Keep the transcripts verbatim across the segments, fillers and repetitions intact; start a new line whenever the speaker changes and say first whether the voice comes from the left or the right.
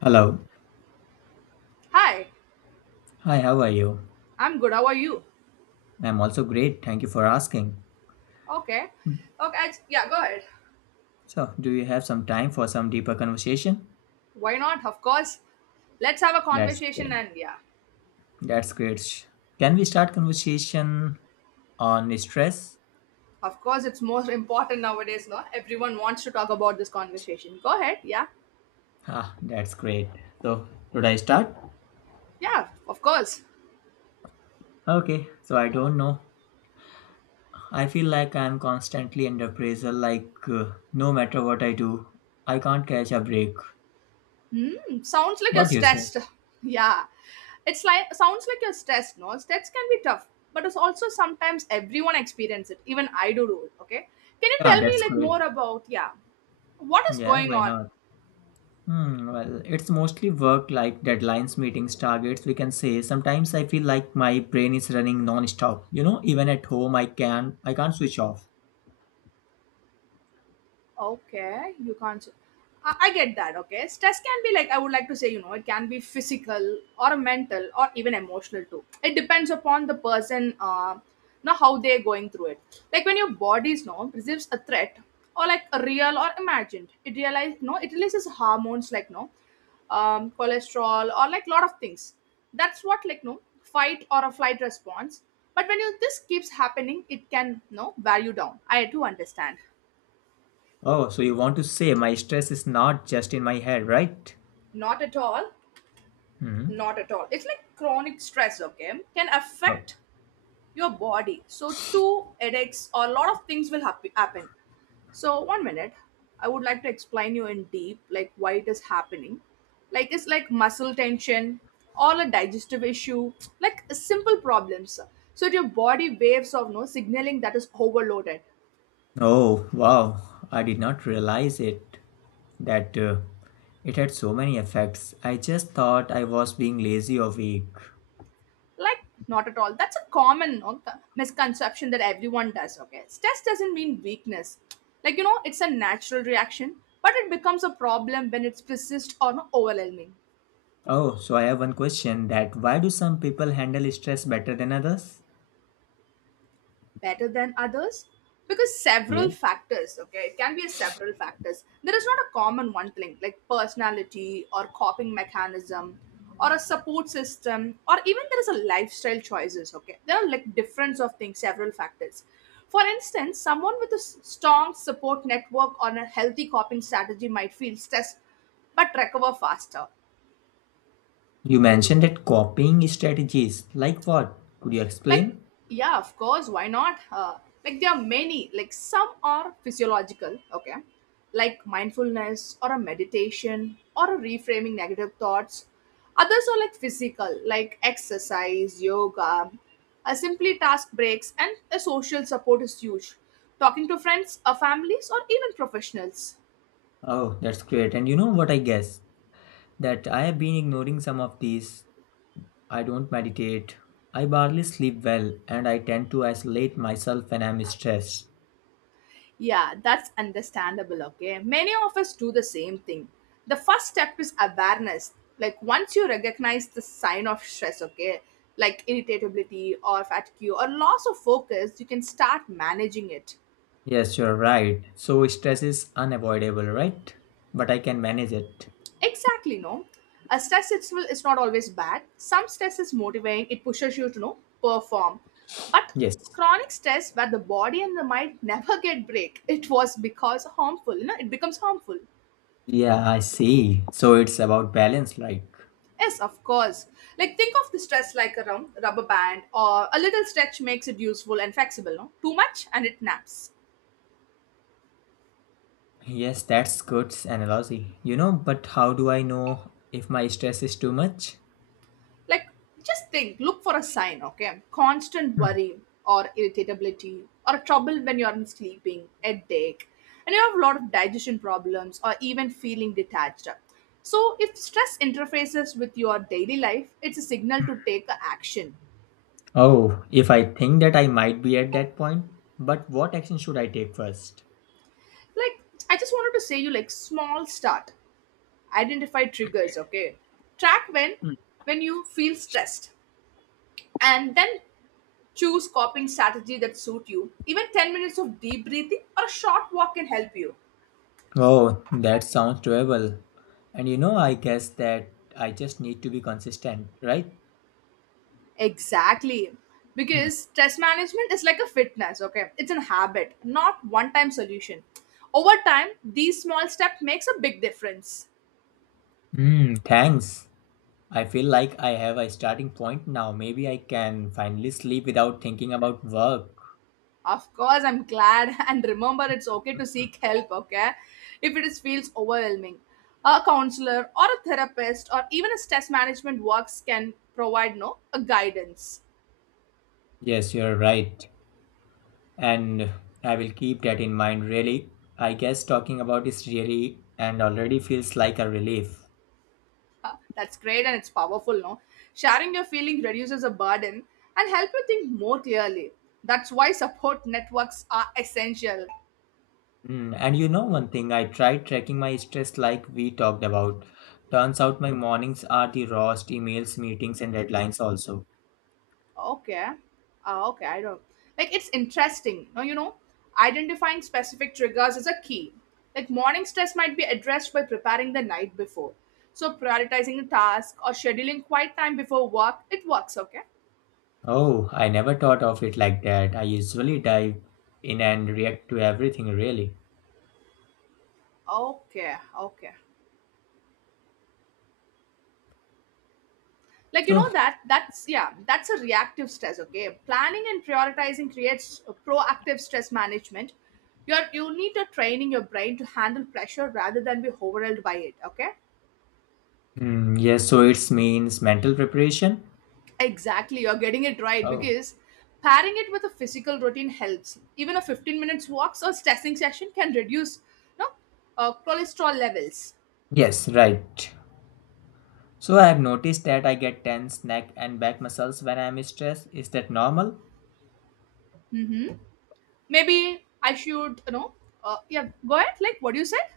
left: Hello.
right: Hi,
left: Hi, how are you?
right: I'm good. How are you?
left: I'm also great. Thank you for asking.
right: Okay. Okay. I- yeah, go ahead.
left: So, do you have some time for some deeper conversation?
right: Why not? Of course. Let's have a
left: That's
right: conversation
left: great.
right: and yeah.
left: That's great. Sh- Can we start conversation on stress?
right: Of course, it's most important nowadays, no? Everyone wants to talk about this conversation. Go ahead. Yeah.
left: Ah, that's great. So, should I start?
right: Yeah, of course.
left: Okay. So, I don't know. I feel like I'm constantly under pressure like uh, no matter what I do, I can't catch a break.
right: Hmm. Sounds like you're
left: What do you say?
right: stressed. Yeah. It's like sounds like you're stressed, no? Stress can be tough, but it's also sometimes everyone experience it. Even I do do it, okay? Can you
left: Yeah,
right: tell me
left: that's
right: like
left: great.
right: more about yeah, what is
left: Yeah,
right: going
left: why
right: on?
left: not? Hmm, well, it's mostly work like deadlines, meetings, targets, we can say. Sometimes I feel like my brain is running non-stop. You know, even at home I can I can't switch off.
right: Okay, you can't. I, I get that. Okay, stress can be like I would like to say, you know, it can be physical or mental or even emotional too. It depends upon the person, uh, you know, how they're going through it. Like when your body's no receives a threat or like a real or imagined, it realize no, it releases hormones like no, um, cholesterol or like lot of things. That's what like no fight or a flight response. But when you, this keeps happening, it can no value down. I do understand.
left: Oh, so you want to say my stress is not just in my head, right?
right: Not at all.
left: Hmm.
right: Not at all. It's like chronic stress, okay, can affect
left: Oh.
right: your body. So, two headaches or a lot of things will hap- happen. So, one minute, I would like to explain you in deep, like why it is happening. Like it's like muscle tension or a digestive issue, like simple problems. So, your body waves of no signaling that is overloaded.
left: Oh, wow. I did not realize it that uh, it had so many effects. I just thought I was being lazy or weak.
right: Like, not at all. That's a common no, co- misconception that everyone does. Okay, stress doesn't mean weakness. Like, you know, it's a natural reaction, but it becomes a problem when it's persist or no, overwhelming.
left: Oh, so I have one question that why do some people handle stress better than others?
right: Better than others because several
left: Yes.
right: factors. Okay, it can be a several factors. There is not a common one thing, like personality or coping mechanism or a support system, or even there is a lifestyle choices. Okay, there are like difference of things, several factors. For instance, someone with a s- strong support network or a healthy coping strategy might feel stressed but recover faster.
left: You mentioned that copying strategies. Like what? Could you
right: Like,
left: explain?
right: yeah, of course, why not, uh, like there are many. Like some are physiological, okay, like mindfulness or a meditation or a reframing negative thoughts. Others are like physical, like exercise, yoga, a simply task breaks, and a social support is huge, talking to friends or families or even professionals.
left: Oh, that's great. And you know what I guess? That I have been ignoring some of these. I don't meditate. I barely sleep well and I tend to isolate myself when I'm stressed.
right: Yeah, that's understandable, okay? Many of us do the same thing. The first step is awareness. Like, once you recognize the sign of stress, okay, like irritability or fatigue or loss of focus, you can start managing it.
left: Yes, you're right. So stress is unavoidable, right? But I can manage it.
right: Exactly, no? A stress itself is not always bad. Some stress is motivating, it pushes you to, know, perform. But
left: Yes.
right: chronic stress where the body and the mind never get break, it was because harmful, you know, it becomes harmful.
left: Yeah, I see. So it's about balance, like.
right: Yes, of course. Like think of the stress like a rum- rubber band, or a little stretch makes it useful and flexible, no? Too much and it naps.
left: Yes, that's good analogy. You know, but how do I know if my stress is too much?
right: Like just think, look for a sign, okay? Constant worry or irritability or trouble when you're in sleeping, headache, and you have a lot of digestion problems or even feeling detached. So if stress interfaces with your daily life, it's a signal to take a action.
left: Oh, if I think that I might be at that point, but what action should I take first?
right: Like, I just wanted to say you like small start, identify triggers, okay, track when
left: Mm.
right: when you feel stressed, and then choose coping strategy that suit you. Even ten minutes of deep breathing or a short walk can help you.
left: Oh, that sounds doable. And you know, I guess that I just need to be consistent, right?
right: Exactly,
left: Mm.
right: because stress management is like a fitness, okay, it's a habit not one time solution. Over time these small steps makes a big difference.
left: Hmm, thanks. I feel like I have a starting point now. Maybe I can finally sleep without thinking about work.
right: Of course, I'm glad. And remember, it's okay to seek help, okay? If it is, feels overwhelming. A counselor or a therapist or even a stress management works can provide no a guidance.
left: Yes, you're right. And I will keep that in mind, really. I guess talking about this really and already feels like a relief.
right: Uh, That's great and it's powerful, no? Sharing your feeling reduces a burden and help you think more clearly. That's why support networks are essential.
left: Mm, and you know one thing, I tried tracking my stress like we talked about. Turns out my mornings are the rawest emails, meetings, and deadlines also.
right: Okay. Uh, okay, I don't. Like, it's interesting. Now, you know, identifying specific triggers is a key. Like, morning stress might be addressed by preparing the night before. So, prioritizing a task or scheduling quiet time before work, it works, okay?
left: Oh, I never thought of it like that. I usually dive in and react to everything really.
right: Okay, okay. Like, you
left: So,
right: know, that, that's, yeah, that's a reactive stress, okay? Planning and prioritizing creates a proactive stress management. You're, you need to training your brain to handle pressure rather than be overwhelmed by it, okay?
left: mm, yes, so it means mental preparation.
right: Exactly, you're getting it right
left: Oh,
right: because pairing it with a physical routine helps. Even a fifteen minutes walks or stretching session can reduce, you know, uh, cholesterol levels.
left: yes, right. So I have noticed that I get tense neck and back muscles when I am stressed. Is that normal?
right: Mm-hmm. Maybe I should, you know, uh, yeah, go ahead. Like what you said.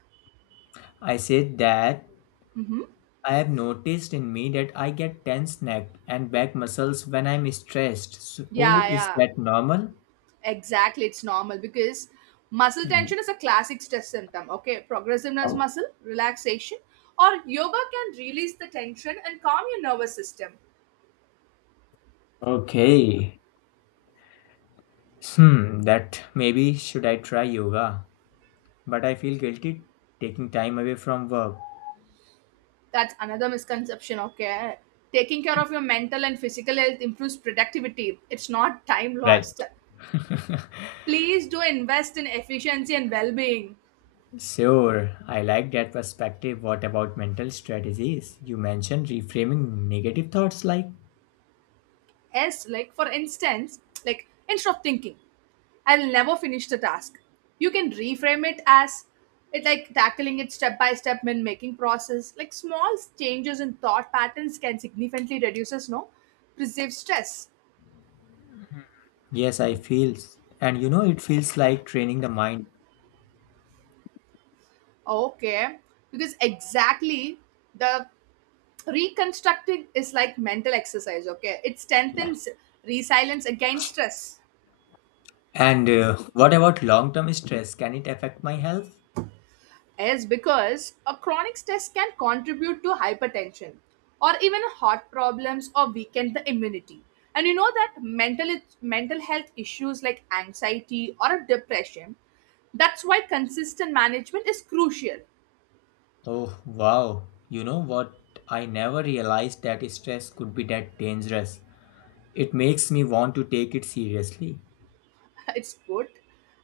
left: I said that
right: Mm-hmm.
left: I have noticed in me that I get tense neck and back muscles when I'm stressed. So
right: Yeah,
left: is
right: yeah,
left: that normal?
right: exactly. It's normal because muscle
left: Hmm.
right: tension is a classic stress symptom. Okay, progressiveness
left: Oh,
right: muscle relaxation or yoga can release the tension and calm your nervous system.
left: okay. Hmm, that maybe should I try yoga? But I feel guilty taking time away from work.
right: That's another misconception, okay. Taking care of your mental and physical health improves productivity, it's not time
left: Right.
right: lost. Please do invest in efficiency and well-being.
left: Sure, I like that perspective. What about mental strategies? You mentioned reframing negative thoughts like,
right: Yes, like for instance, like instead of thinking I'll never finish the task, you can reframe it as it like tackling it step by step. When making process, like small changes in thought patterns can significantly reduces no perceived stress.
left: yes, I feel. And you know, it feels like training the mind.
right: Okay, because exactly, the reconstructing is like mental exercise, okay, it
left: Yeah.
right: strengthens resilience against stress.
left: And uh, what about long term stress? Can it affect my health?
right: Is because a chronic stress can contribute to hypertension or even heart problems or weaken the immunity. And you know that mental mental health issues like anxiety or depression, that's why consistent management is crucial.
left: Oh, wow. You know what? I never realized that stress could be that dangerous. It makes me want to take it seriously.
right: It's good.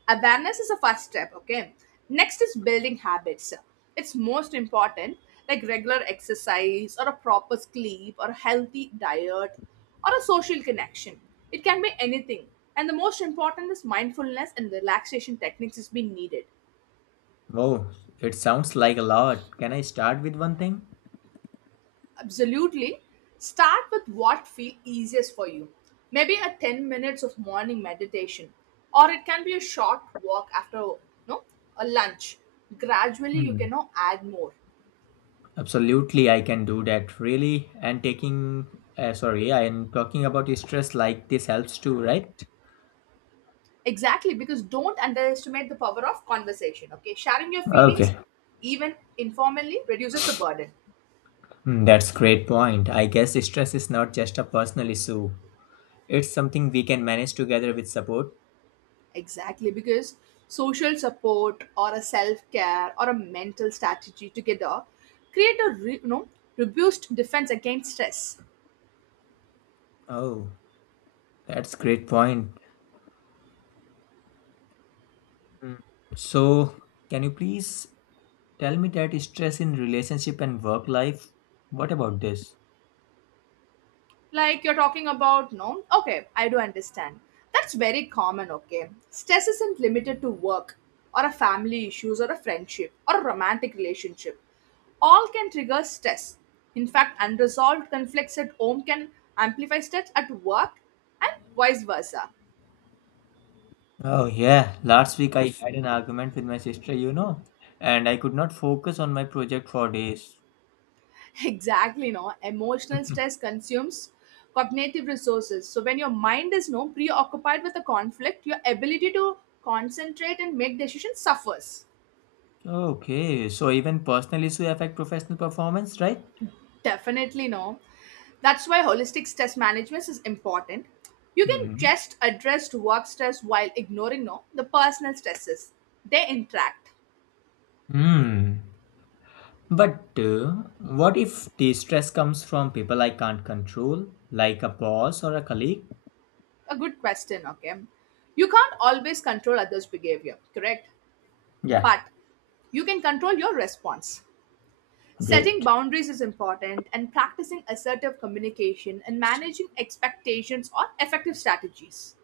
right: Awareness is a first step, okay. Next is building habits, it's most important. Like regular exercise or a proper sleep or a healthy diet or a social connection, it can be anything. And the most important is mindfulness and relaxation techniques is being needed.
left: Oh, it sounds like a lot. Can I start with one thing?
right: Absolutely. Start with what feels easiest for you. Maybe a ten minutes of morning meditation, or it can be a short walk after no a lunch. Gradually you
left: Hmm.
right: can now add more.
left: Absolutely, I can do that. Really, and taking, uh, sorry, and talking about stress like this helps too, right?
right: Exactly, because don't underestimate the power of conversation, okay? Sharing your feelings
left: Okay.
right: even informally reduces the burden.
left: Hmm, that's great point. I guess stress is not just a personal issue. It's something we can manage together with support.
right: Exactly, because social support or a self-care or a mental strategy together create a re- you know, reduced defense against stress.
left: Oh, that's great point. Mm. So, can you please tell me that stress in relationship and work life? What about this?
right: Like you're talking about no, okay, I do understand. That's very common, okay. Stress isn't limited to work or a family issues or a friendship or a romantic relationship, all can trigger stress. In fact, unresolved conflicts at home can amplify stress at work, and vice versa.
left: Oh, yeah. Last week I had an argument with my sister, you know, and I could not focus on my project for days.
right: Exactly, no, emotional stress consumes cognitive resources, so when your mind is no preoccupied with a conflict, your ability to concentrate and make decisions suffers.
left: Okay, so even personal issue affect professional performance, right?
right: Definitely no. That's why holistic stress management is important. You can
left: Hmm.
right: just address work stress while ignoring no the personal stresses. They interact.
left: Hmm. But uh, what if the stress comes from people I can't control, like a boss or a colleague?
right: A good question, okay? You can't always control others' behavior, correct?
left: Yeah,
right: But you can control your response. Setting
left: great.
right: boundaries is important, and practicing assertive communication and managing expectations are effective strategies.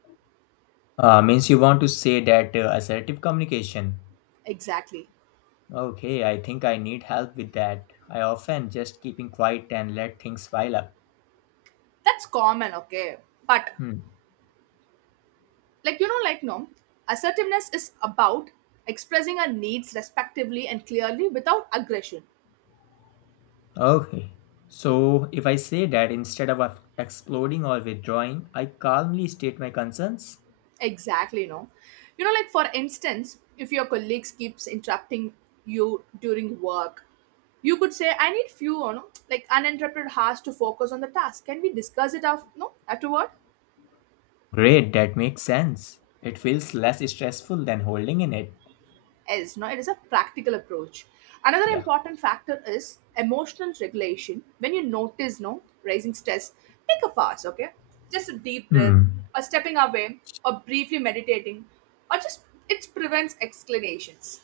left: Uh, means you want to say that uh, assertive communication.
right: Exactly.
left: Okay, I think I need help with that. I often just keeping quiet and let things pile up.
right: That's common, okay? But
left: Hmm.
right: like, you know, like no, assertiveness is about expressing our needs respectively and clearly without aggression.
left: Okay. So if I say that instead of ex- exploding or withdrawing, I calmly state my concerns.
right: Exactly, no, you know, like for instance, if your colleagues keeps interrupting you during work, you could say I need few, you know, like uninterrupted hours to focus on the task, can we discuss it after no afterward.
left: Great, that makes sense. It feels less stressful than holding in it.
right: Is no, it is a practical approach. Another
left: Yeah.
right: important factor is emotional regulation. When you notice no raising stress, take a pause, okay, just a deep breath
left: Hmm.
right: or stepping away or briefly meditating or just, it prevents explanations.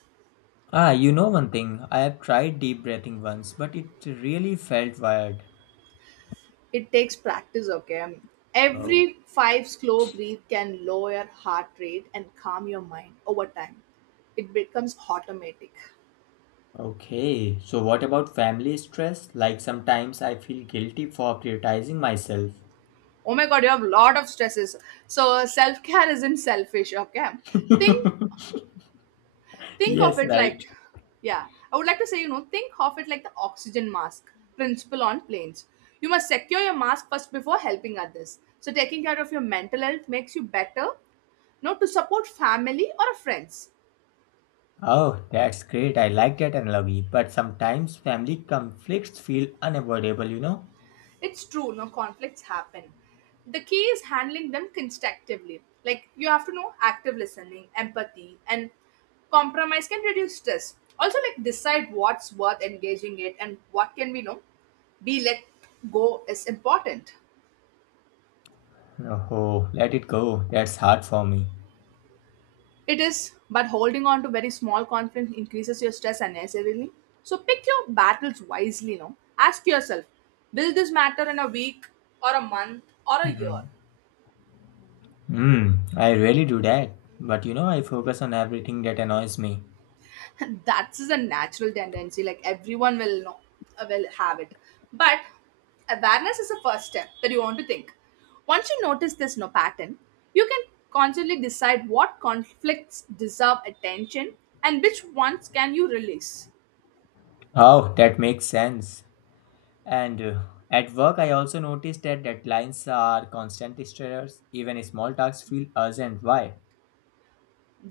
left: Ah, you know one thing. I have tried deep breathing once, but it really felt weird.
right: It takes practice, okay. Um,
left: Oh,
right: every five slow breath can lower your heart rate and calm your mind. Over time it becomes automatic.
left: okay. So, what about family stress? Like, sometimes I feel guilty for prioritizing myself.
right: Oh my god, you have a lot of stresses. So self-care isn't selfish, okay. think think of
left: Yes,
right: it
left: right.
right: like, yeah, I would like to say, you know, think of it like the oxygen mask principle on planes. You must secure your mask first before helping others, so taking care of your mental health makes you better you know to support family or friends.
left: Oh, that's great. I like that analogy. But sometimes family conflicts feel unavoidable, you know?
right: It's true, no, conflicts happen. The key is handling them constructively. Like you have to know active listening, empathy, and compromise can reduce stress. Also, like decide what's worth engaging it and what can we know be let go is important.
left: Oh, let it go. That's hard for me.
right: It is, but holding on to very small conflicts increases your stress unnecessarily. So pick your battles wisely. No, ask yourself: will this matter in a week or a month or a year?
left: Hmm. Hmm. I really do that. But you know, I focus on everything that annoys me.
right: That's a natural tendency. Like, everyone will know uh, will have it, but awareness is the first step. That you want to think, once you notice this no pattern, you can constantly decide what conflicts deserve attention and which ones can you release.
left: Oh, that makes sense. And uh, at work, I also noticed that deadlines are constant stressors. Even small tasks feel urgent. Why?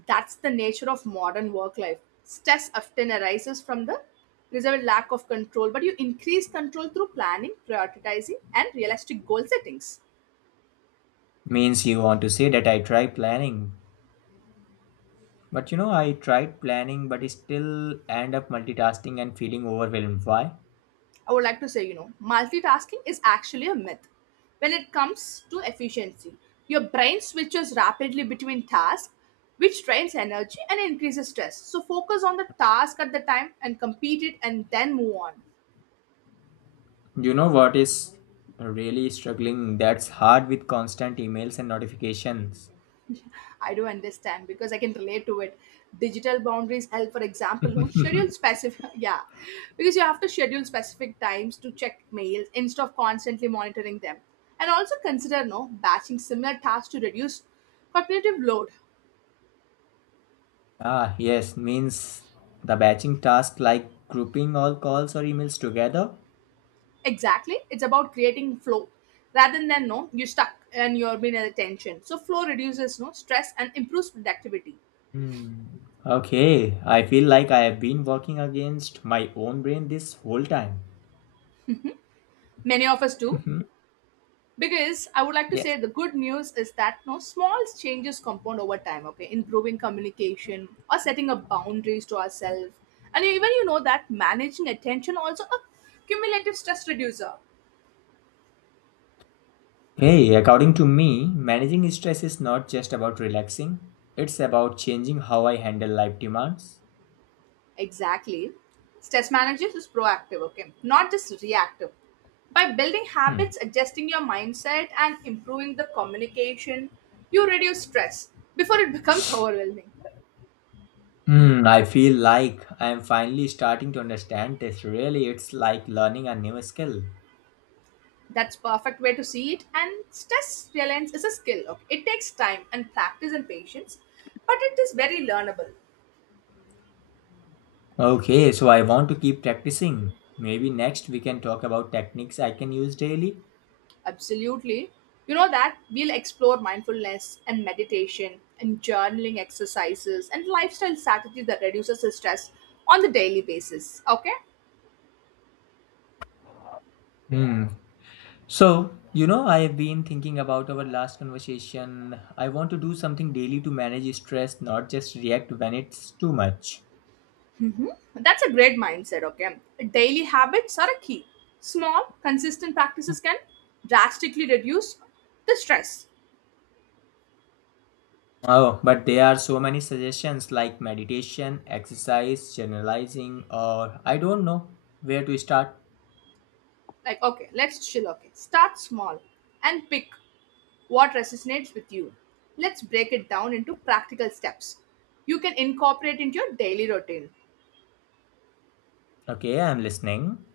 right: That's the nature of modern work life. Stress often arises from the reserved lack of control, but you increase control through planning, prioritizing, and realistic goal settings.
left: Means you want to say that I try planning. But you know, I tried planning, but still end up multitasking and feeling overwhelmed. Why?
right: I would like to say, you know, multitasking is actually a myth. When it comes to efficiency, your brain switches rapidly between tasks, which drains energy and increases stress. So focus on the task at the time and complete it and then move on.
left: You know what is really struggling? That's hard with constant emails and notifications.
right: I do understand because I can relate to it. Digital boundaries help. For example, no schedule specific, yeah, because you have to schedule specific times to check mails instead of constantly monitoring them, and also consider no batching similar tasks to reduce cognitive load.
left: Ah, yes, means the batching task like grouping all calls or emails together.
right: Exactly. It's about creating flow rather than no, you're stuck and you're being at tension. So flow reduces no stress and improves productivity.
left: Hmm. Okay, I feel like I have been working against my own brain this whole time.
right: Many of us do.
left: Mhm.
right: Because I would like to
left: Yes.
right: say, the good news is that no small changes compound over time, okay? Improving communication or setting up boundaries to ourselves. And even you know that managing attention also a cumulative stress reducer.
left: Hey, according to me, managing stress is not just about relaxing, it's about changing how I handle life demands.
right: Exactly. Stress management is proactive, okay? Not just reactive. By building
left: Hmm.
right: habits, adjusting your mindset, and improving the communication, you reduce stress before it becomes overwhelming.
left: Hmm, I feel like I am finally starting to understand this. Really, it's like learning a new skill.
right: That's perfect way to see it. And stress reliance is a skill. Okay? It takes time and practice and patience, but it is very learnable.
left: Okay, so I want to keep practicing. Maybe next we can talk about techniques I can use daily.
right: Absolutely. You know that we'll explore mindfulness and meditation and journaling exercises and lifestyle strategy that reduces the stress on the daily basis. Okay?
left: Hmm. So, you know, I have been thinking about our last conversation. I want to do something daily to manage stress, not just react when it's too much.
right: Hmm. That's a great mindset. Okay? Daily habits are a key. Small, consistent practices can drastically reduce the stress.
left: Oh, but there are so many suggestions like meditation, exercise, generalizing, or I don't know where to start.
right: Like, okay, let's chill. Okay? Start small and pick what resonates with you. Let's break it down into practical steps you can incorporate into your daily routine.
left: Okay, I'm listening.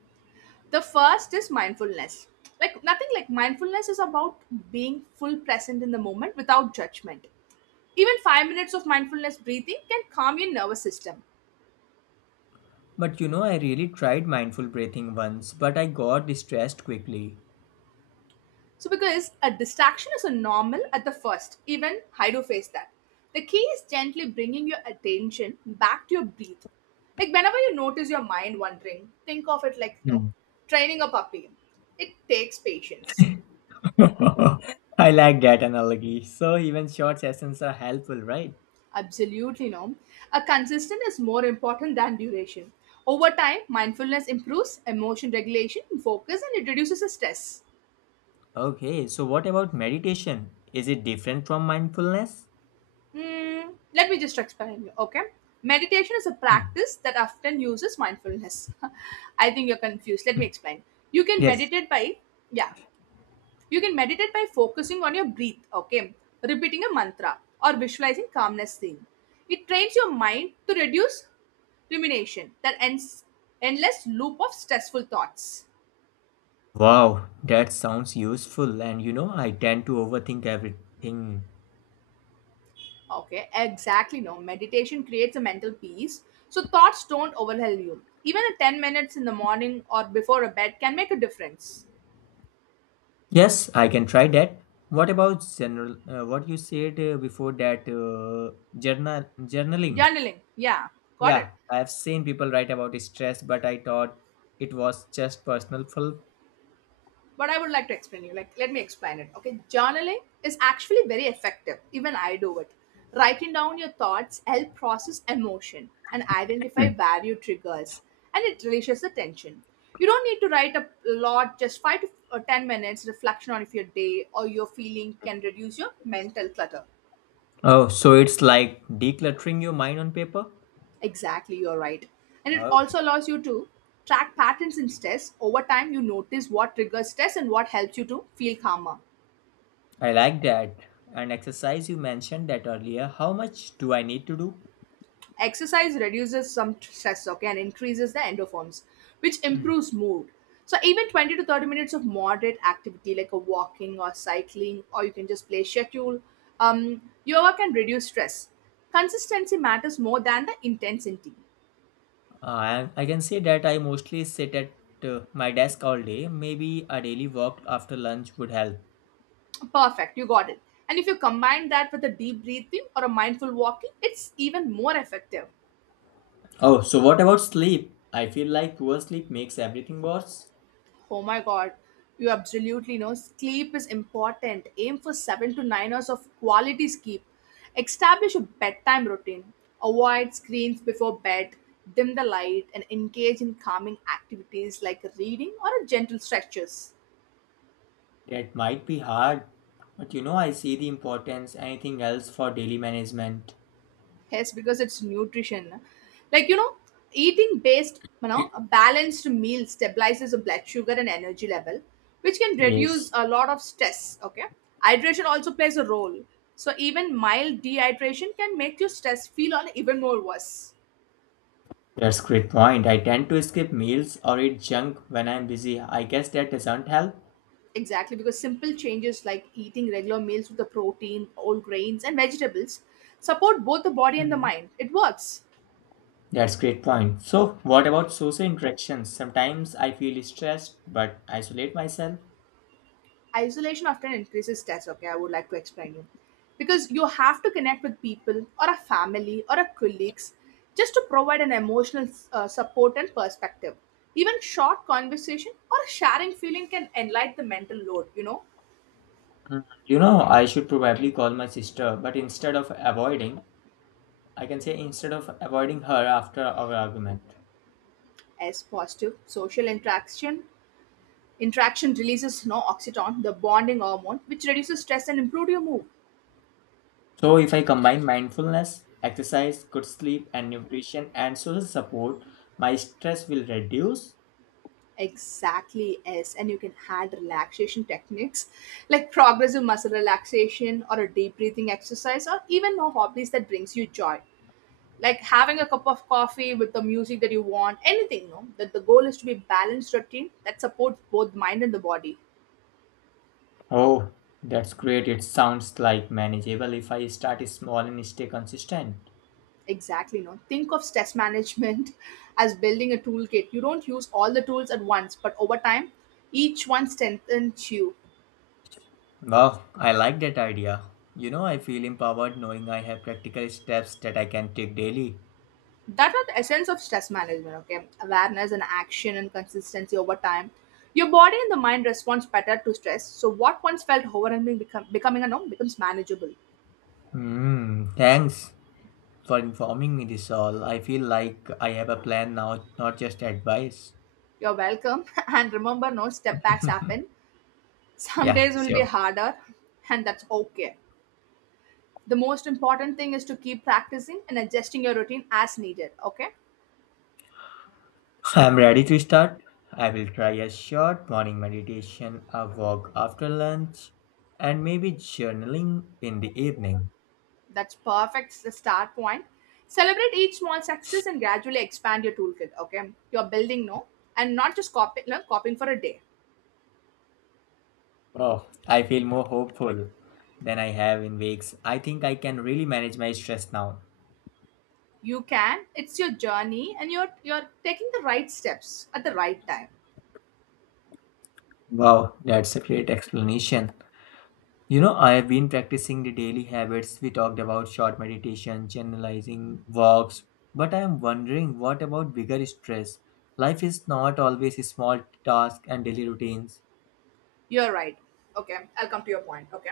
right: The first is mindfulness. Like, nothing, like mindfulness is about being full present in the moment without judgment. Even five minutes of mindfulness breathing can calm your nervous system.
left: But you know, I really tried mindful breathing once, but I got distressed quickly.
right: So because a distraction is a normal at the first, even I do face that. The key is gently bringing your attention back to your breath. Like, whenever you notice your mind wandering, think of it like no,
left: Hmm.
right: training a puppy. It takes patience.
left: I like that analogy. So, even short sessions are helpful, right?
right: Absolutely no. A consistent is more important than duration. Over time, mindfulness improves emotion regulation, focus, and it reduces the stress.
left: Okay, so what about meditation? Is it different from mindfulness?
right: Hmm, let me just explain you, okay? Meditation is a
left: Hmm,
right: practice that often uses mindfulness. I think you're confused. Let me explain. You can
left: yes.
right: meditate by, yeah, you can meditate by focusing on your breath, okay? Repeating a mantra or visualizing calmness theme. It trains your mind to reduce rumination, that ends endless loop of stressful thoughts.
left: Wow, that sounds useful. And you know, I tend to overthink everything.
right: Okay, exactly. No, meditation creates a mental peace, so thoughts don't overwhelm you. Even a ten minutes in the morning or before a bed can make a difference.
left: Yes, I can try that. What about general? Uh, what you said uh, before that uh, journal journaling?
right: Journaling, yeah, got
left: Yeah,
right: it.
left: I have seen people write about stress, but I thought it was just personal. ful-
right: But I would like to explain you, like let me explain it. Okay, journaling is actually very effective, even I do it. Writing down your thoughts help process emotion and
left: Hmm.
right: identify value triggers, and it releases the tension. You don't need to write a lot, just five to uh, ten minutes reflection on if your day or your feeling can reduce your mental clutter.
left: Oh, so it's like decluttering your mind on paper.
right: Exactly, you're right. And it
left: Okay.
right: also allows you to track patterns in stress over time. You notice what triggers stress and what helps you to feel calmer.
left: I like that. And exercise, you mentioned that earlier. How much do I need to do?
right: Exercise reduces some t- stress, okay, and increases the endorphins, which
left: Hmm.
right: improves mood. So even twenty to thirty minutes of moderate activity like a walking or cycling, or you can just play schedule, um, yoga can reduce stress. Consistency matters more than the intensity.
left: I, I can say that I mostly sit at uh, my desk all day. Maybe a daily walk after lunch would help.
right: Perfect, you got it. And if you combine that with a deep breathing or a mindful walking, it's even more effective.
left: Oh, so what about sleep? I feel like poor sleep makes everything worse.
right: Oh my God, you absolutely know. Sleep is important. Aim for seven to nine hours of quality sleep. Establish a bedtime routine. Avoid screens before bed. Dim the light and engage in calming activities like reading or gentle stretches.
left: That might be hard, but you know, I see the importance. Anything else for daily management?
right: Yes, because it's nutrition. Like, you know, eating based, you know, a balanced meal stabilizes the blood sugar and energy level, which can
left: Yes,
right: reduce a lot of stress. Okay. Hydration also plays a role. So even mild dehydration can make your stress feel on even more worse.
left: that's great point. I tend to skip meals or eat junk when I'm busy. I guess that doesn't help.
right: Exactly, because simple changes like eating regular meals with the protein, whole grains, and vegetables support both the body and the
left: Mhm.
right: mind. It works.
left: That's great point. So, what about social interactions? Sometimes I feel stressed but isolate myself.
right: Isolation often increases stress. Okay, I would like to explain you, because you have to connect with people or a family or a colleagues just to provide an emotional uh, support and perspective. Even short conversation or sharing feeling can enlighten the mental load, you know.
left: You know, I should probably call my sister, but instead of avoiding, I can say instead of avoiding her after our argument.
right: As positive social interaction, interaction releases no oxytocin, the bonding hormone, which reduces stress and improves your mood.
left: So, if I combine mindfulness, exercise, good sleep, and nutrition and social support, my stress will reduce.
right: Exactly, yes. And you can add relaxation techniques like progressive muscle relaxation or a deep breathing exercise or even more hobbies that brings you joy. Like having a cup of coffee with the music that you want, anything, no? That the goal is to be balanced routine that supports both mind and the body.
left: Oh, that's great. It sounds like manageable if I start small and stay consistent.
right: Exactly, no? Think of stress management as building a toolkit. You don't use all the tools at once, but over time, each one strengthens you.
left: Wow, I like that idea. You know, I feel empowered knowing I have practical steps that I can take daily.
right: That are the essence of stress management. Okay, awareness and action and consistency. Over time, your body and the mind responds better to stress, so what once felt overwhelming become, becoming a norm becomes manageable.
left: Hmm, thanks for informing me this all. I feel like I have a plan now, not just advice.
right: You're welcome. And remember, no step backs happen. Some
left: Yeah,
right: days will be
left: sure.
right: harder, and that's okay. The most important thing is to keep practicing and adjusting your routine as needed, okay?
left: I'm ready to start. I will try a short morning meditation, a walk after lunch, and maybe journaling in the evening.
right: That's perfect. It's the start point. Celebrate each small success and gradually expand your toolkit. Okay, you're building no, and not just copy, no, copying for a day.
left: Oh, I feel more hopeful than I have in weeks. I think I can really manage my stress now.
right: You can. It's your journey, and you're you're taking the right steps at the right time.
left: Wow, that's a great explanation. You know, I have been practicing the daily habits we talked about short meditation, generalizing walks, but I am wondering what about bigger stress? Life is not always small tasks and daily routines.
right: You're right. Okay, I'll come to your point. Okay,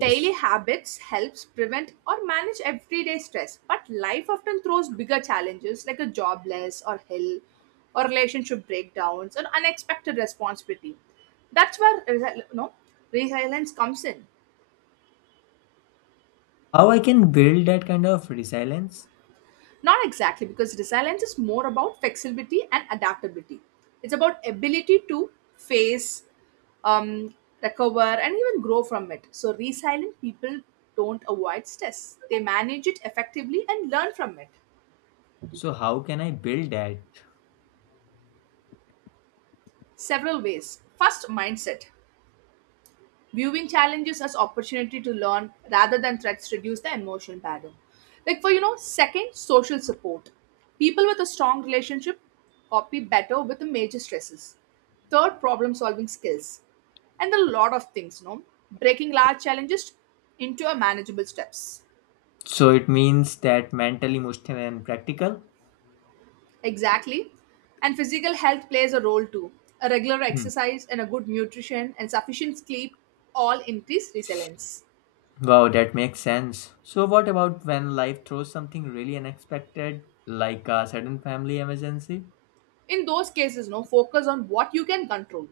right: daily habits helps prevent or manage everyday stress, but life often throws bigger challenges like a jobless or ill or relationship breakdowns or unexpected responsibility. That's where resi- no resilience comes in.
left: How I can build that kind of resilience?
right: Not exactly, because resilience is more about flexibility and adaptability. It's about ability to face, um, recover, and even grow from it. So resilient people don't avoid stress; they manage it effectively and learn from it.
left: So how can I build that?
right: Several ways. First, mindset. Viewing challenges as opportunity to learn rather than threats reduce the emotional burden. Like for you know, second, social support. People with a strong relationship copy better with the major stresses. Third, problem solving skills. And a lot of things, no? Breaking large challenges into a manageable steps.
left: So it means that mental, emotional and practical?
right: Exactly. And physical health plays a role too. A regular
left: Hmm.
right: exercise and a good nutrition and sufficient sleep all increase resilience.
left: Wow, that makes sense. So, what about when life throws something really unexpected, like a sudden family emergency?
right: In those cases, no, focus on what you can control.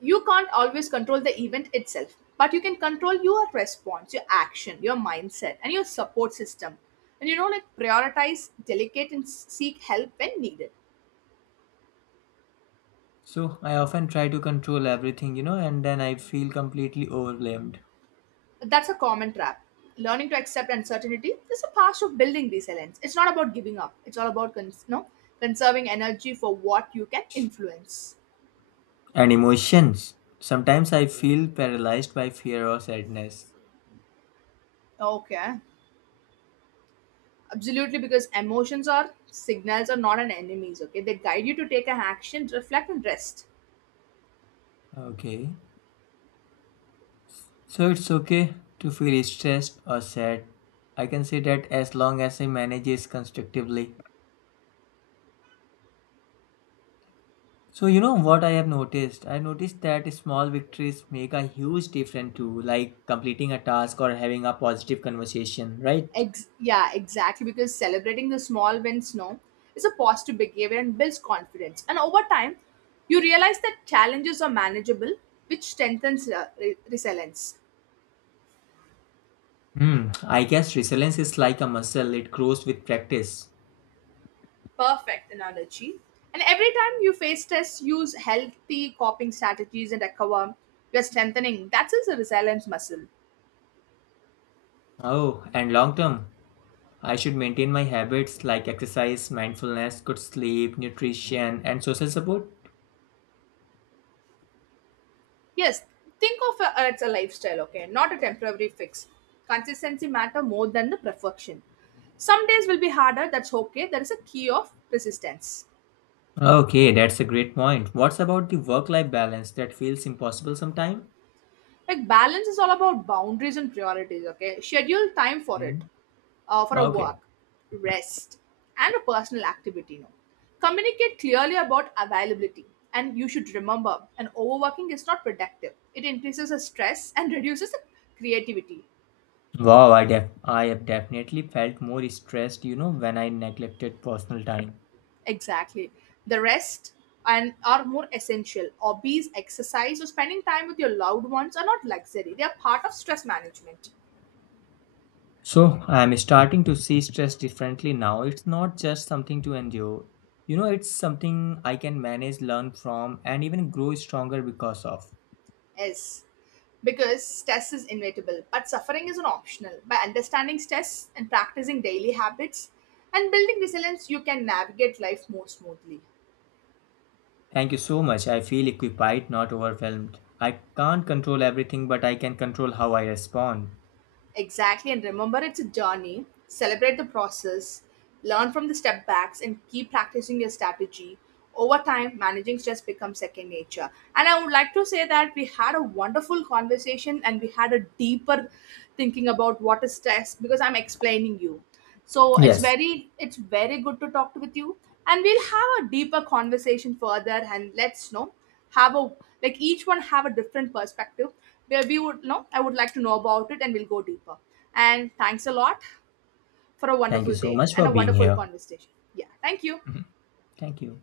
right: You can't always control the event itself, but you can control your response, your action, your mindset, and your support system. And you know, like prioritize, delegate, and s- seek help when needed.
left: So, I often try to control everything, you know, and then I feel completely overwhelmed.
right: That's a common trap. Learning to accept uncertainty is a part of building resilience. It's not about giving up, it's all about cons- no conserving energy for what you can influence.
left: And emotions. Sometimes I feel paralyzed by fear or sadness.
right: Okay. Absolutely, because emotions are signals, are not an enemies. Okay, they guide you to take an action, reflect, and rest.
left: Okay. So, it's okay to feel stressed or sad. I can say that as long as I manage it constructively. So you know what I have noticed? I noticed that small victories make a huge difference too, like completing a task or having a positive conversation, right?
right: Ex- yeah, exactly. Because celebrating the small wins, no, is a positive behavior and builds confidence. And over time, you realize that challenges are manageable, which strengthens uh, re- resilience.
left: Hmm. I guess resilience is like a muscle, it grows with practice.
right: Perfect analogy. And every time you face tests, use healthy coping strategies and recover. You're strengthening that's just a resilience muscle.
left: Oh, and long term, I should maintain my habits like exercise, mindfulness, good sleep, nutrition, and social support.
right: Yes, think of it as a lifestyle, okay, not a temporary fix. Consistency matter more than the perfection. Some days will be harder, that's okay. There is a key of persistence.
left: Okay, that's a great point. What's about the work life balance that feels impossible sometimes?
right: Like, balance is all about boundaries and priorities, okay? Schedule time for it, uh, for a
left: Okay.
right: work, rest, and a personal activity, no. Communicate clearly about availability. And you should remember, an overworking is not productive. It increases the stress and reduces the creativity.
left: Wow, I def I have definitely felt more stressed, you know, when I neglected personal time.
right: Exactly. The rest and are more essential. Hobbies, exercise, or spending time with your loved ones are not luxury. They are part of stress management.
left: So I'm starting to see stress differently now. It's not just something to endure. You know, it's something I can manage, learn from, and even grow stronger because of.
right: Yes. Because stress is inevitable, but suffering is an optional. By understanding stress and practicing daily habits and building resilience, you can navigate life more smoothly.
left: Thank you so much. I feel equipped, not overwhelmed. I can't control everything, but I can control how I respond.
right: Exactly, and remember, it's a journey. Celebrate the process, learn from the step backs, and keep practicing your strategy. Over time, managing stress becomes second nature. And I would like to say that we had a wonderful conversation and we had a deeper thinking about what is stress because I'm explaining you, so it's
left: Yes.
right: very it's very good to talk with you, and we'll have a deeper conversation further. And let's know, have a, like each one have a different perspective, where we would know. I would like to know about it, and we'll go deeper. And thanks a lot for a
left: Thank you
right: wonderful
left: so
right: day
left: much
right: and
left: for
right: a
left: being
right: wonderful
left: here.
right: conversation. Yeah, thank you.
left: Mhm. Thank you.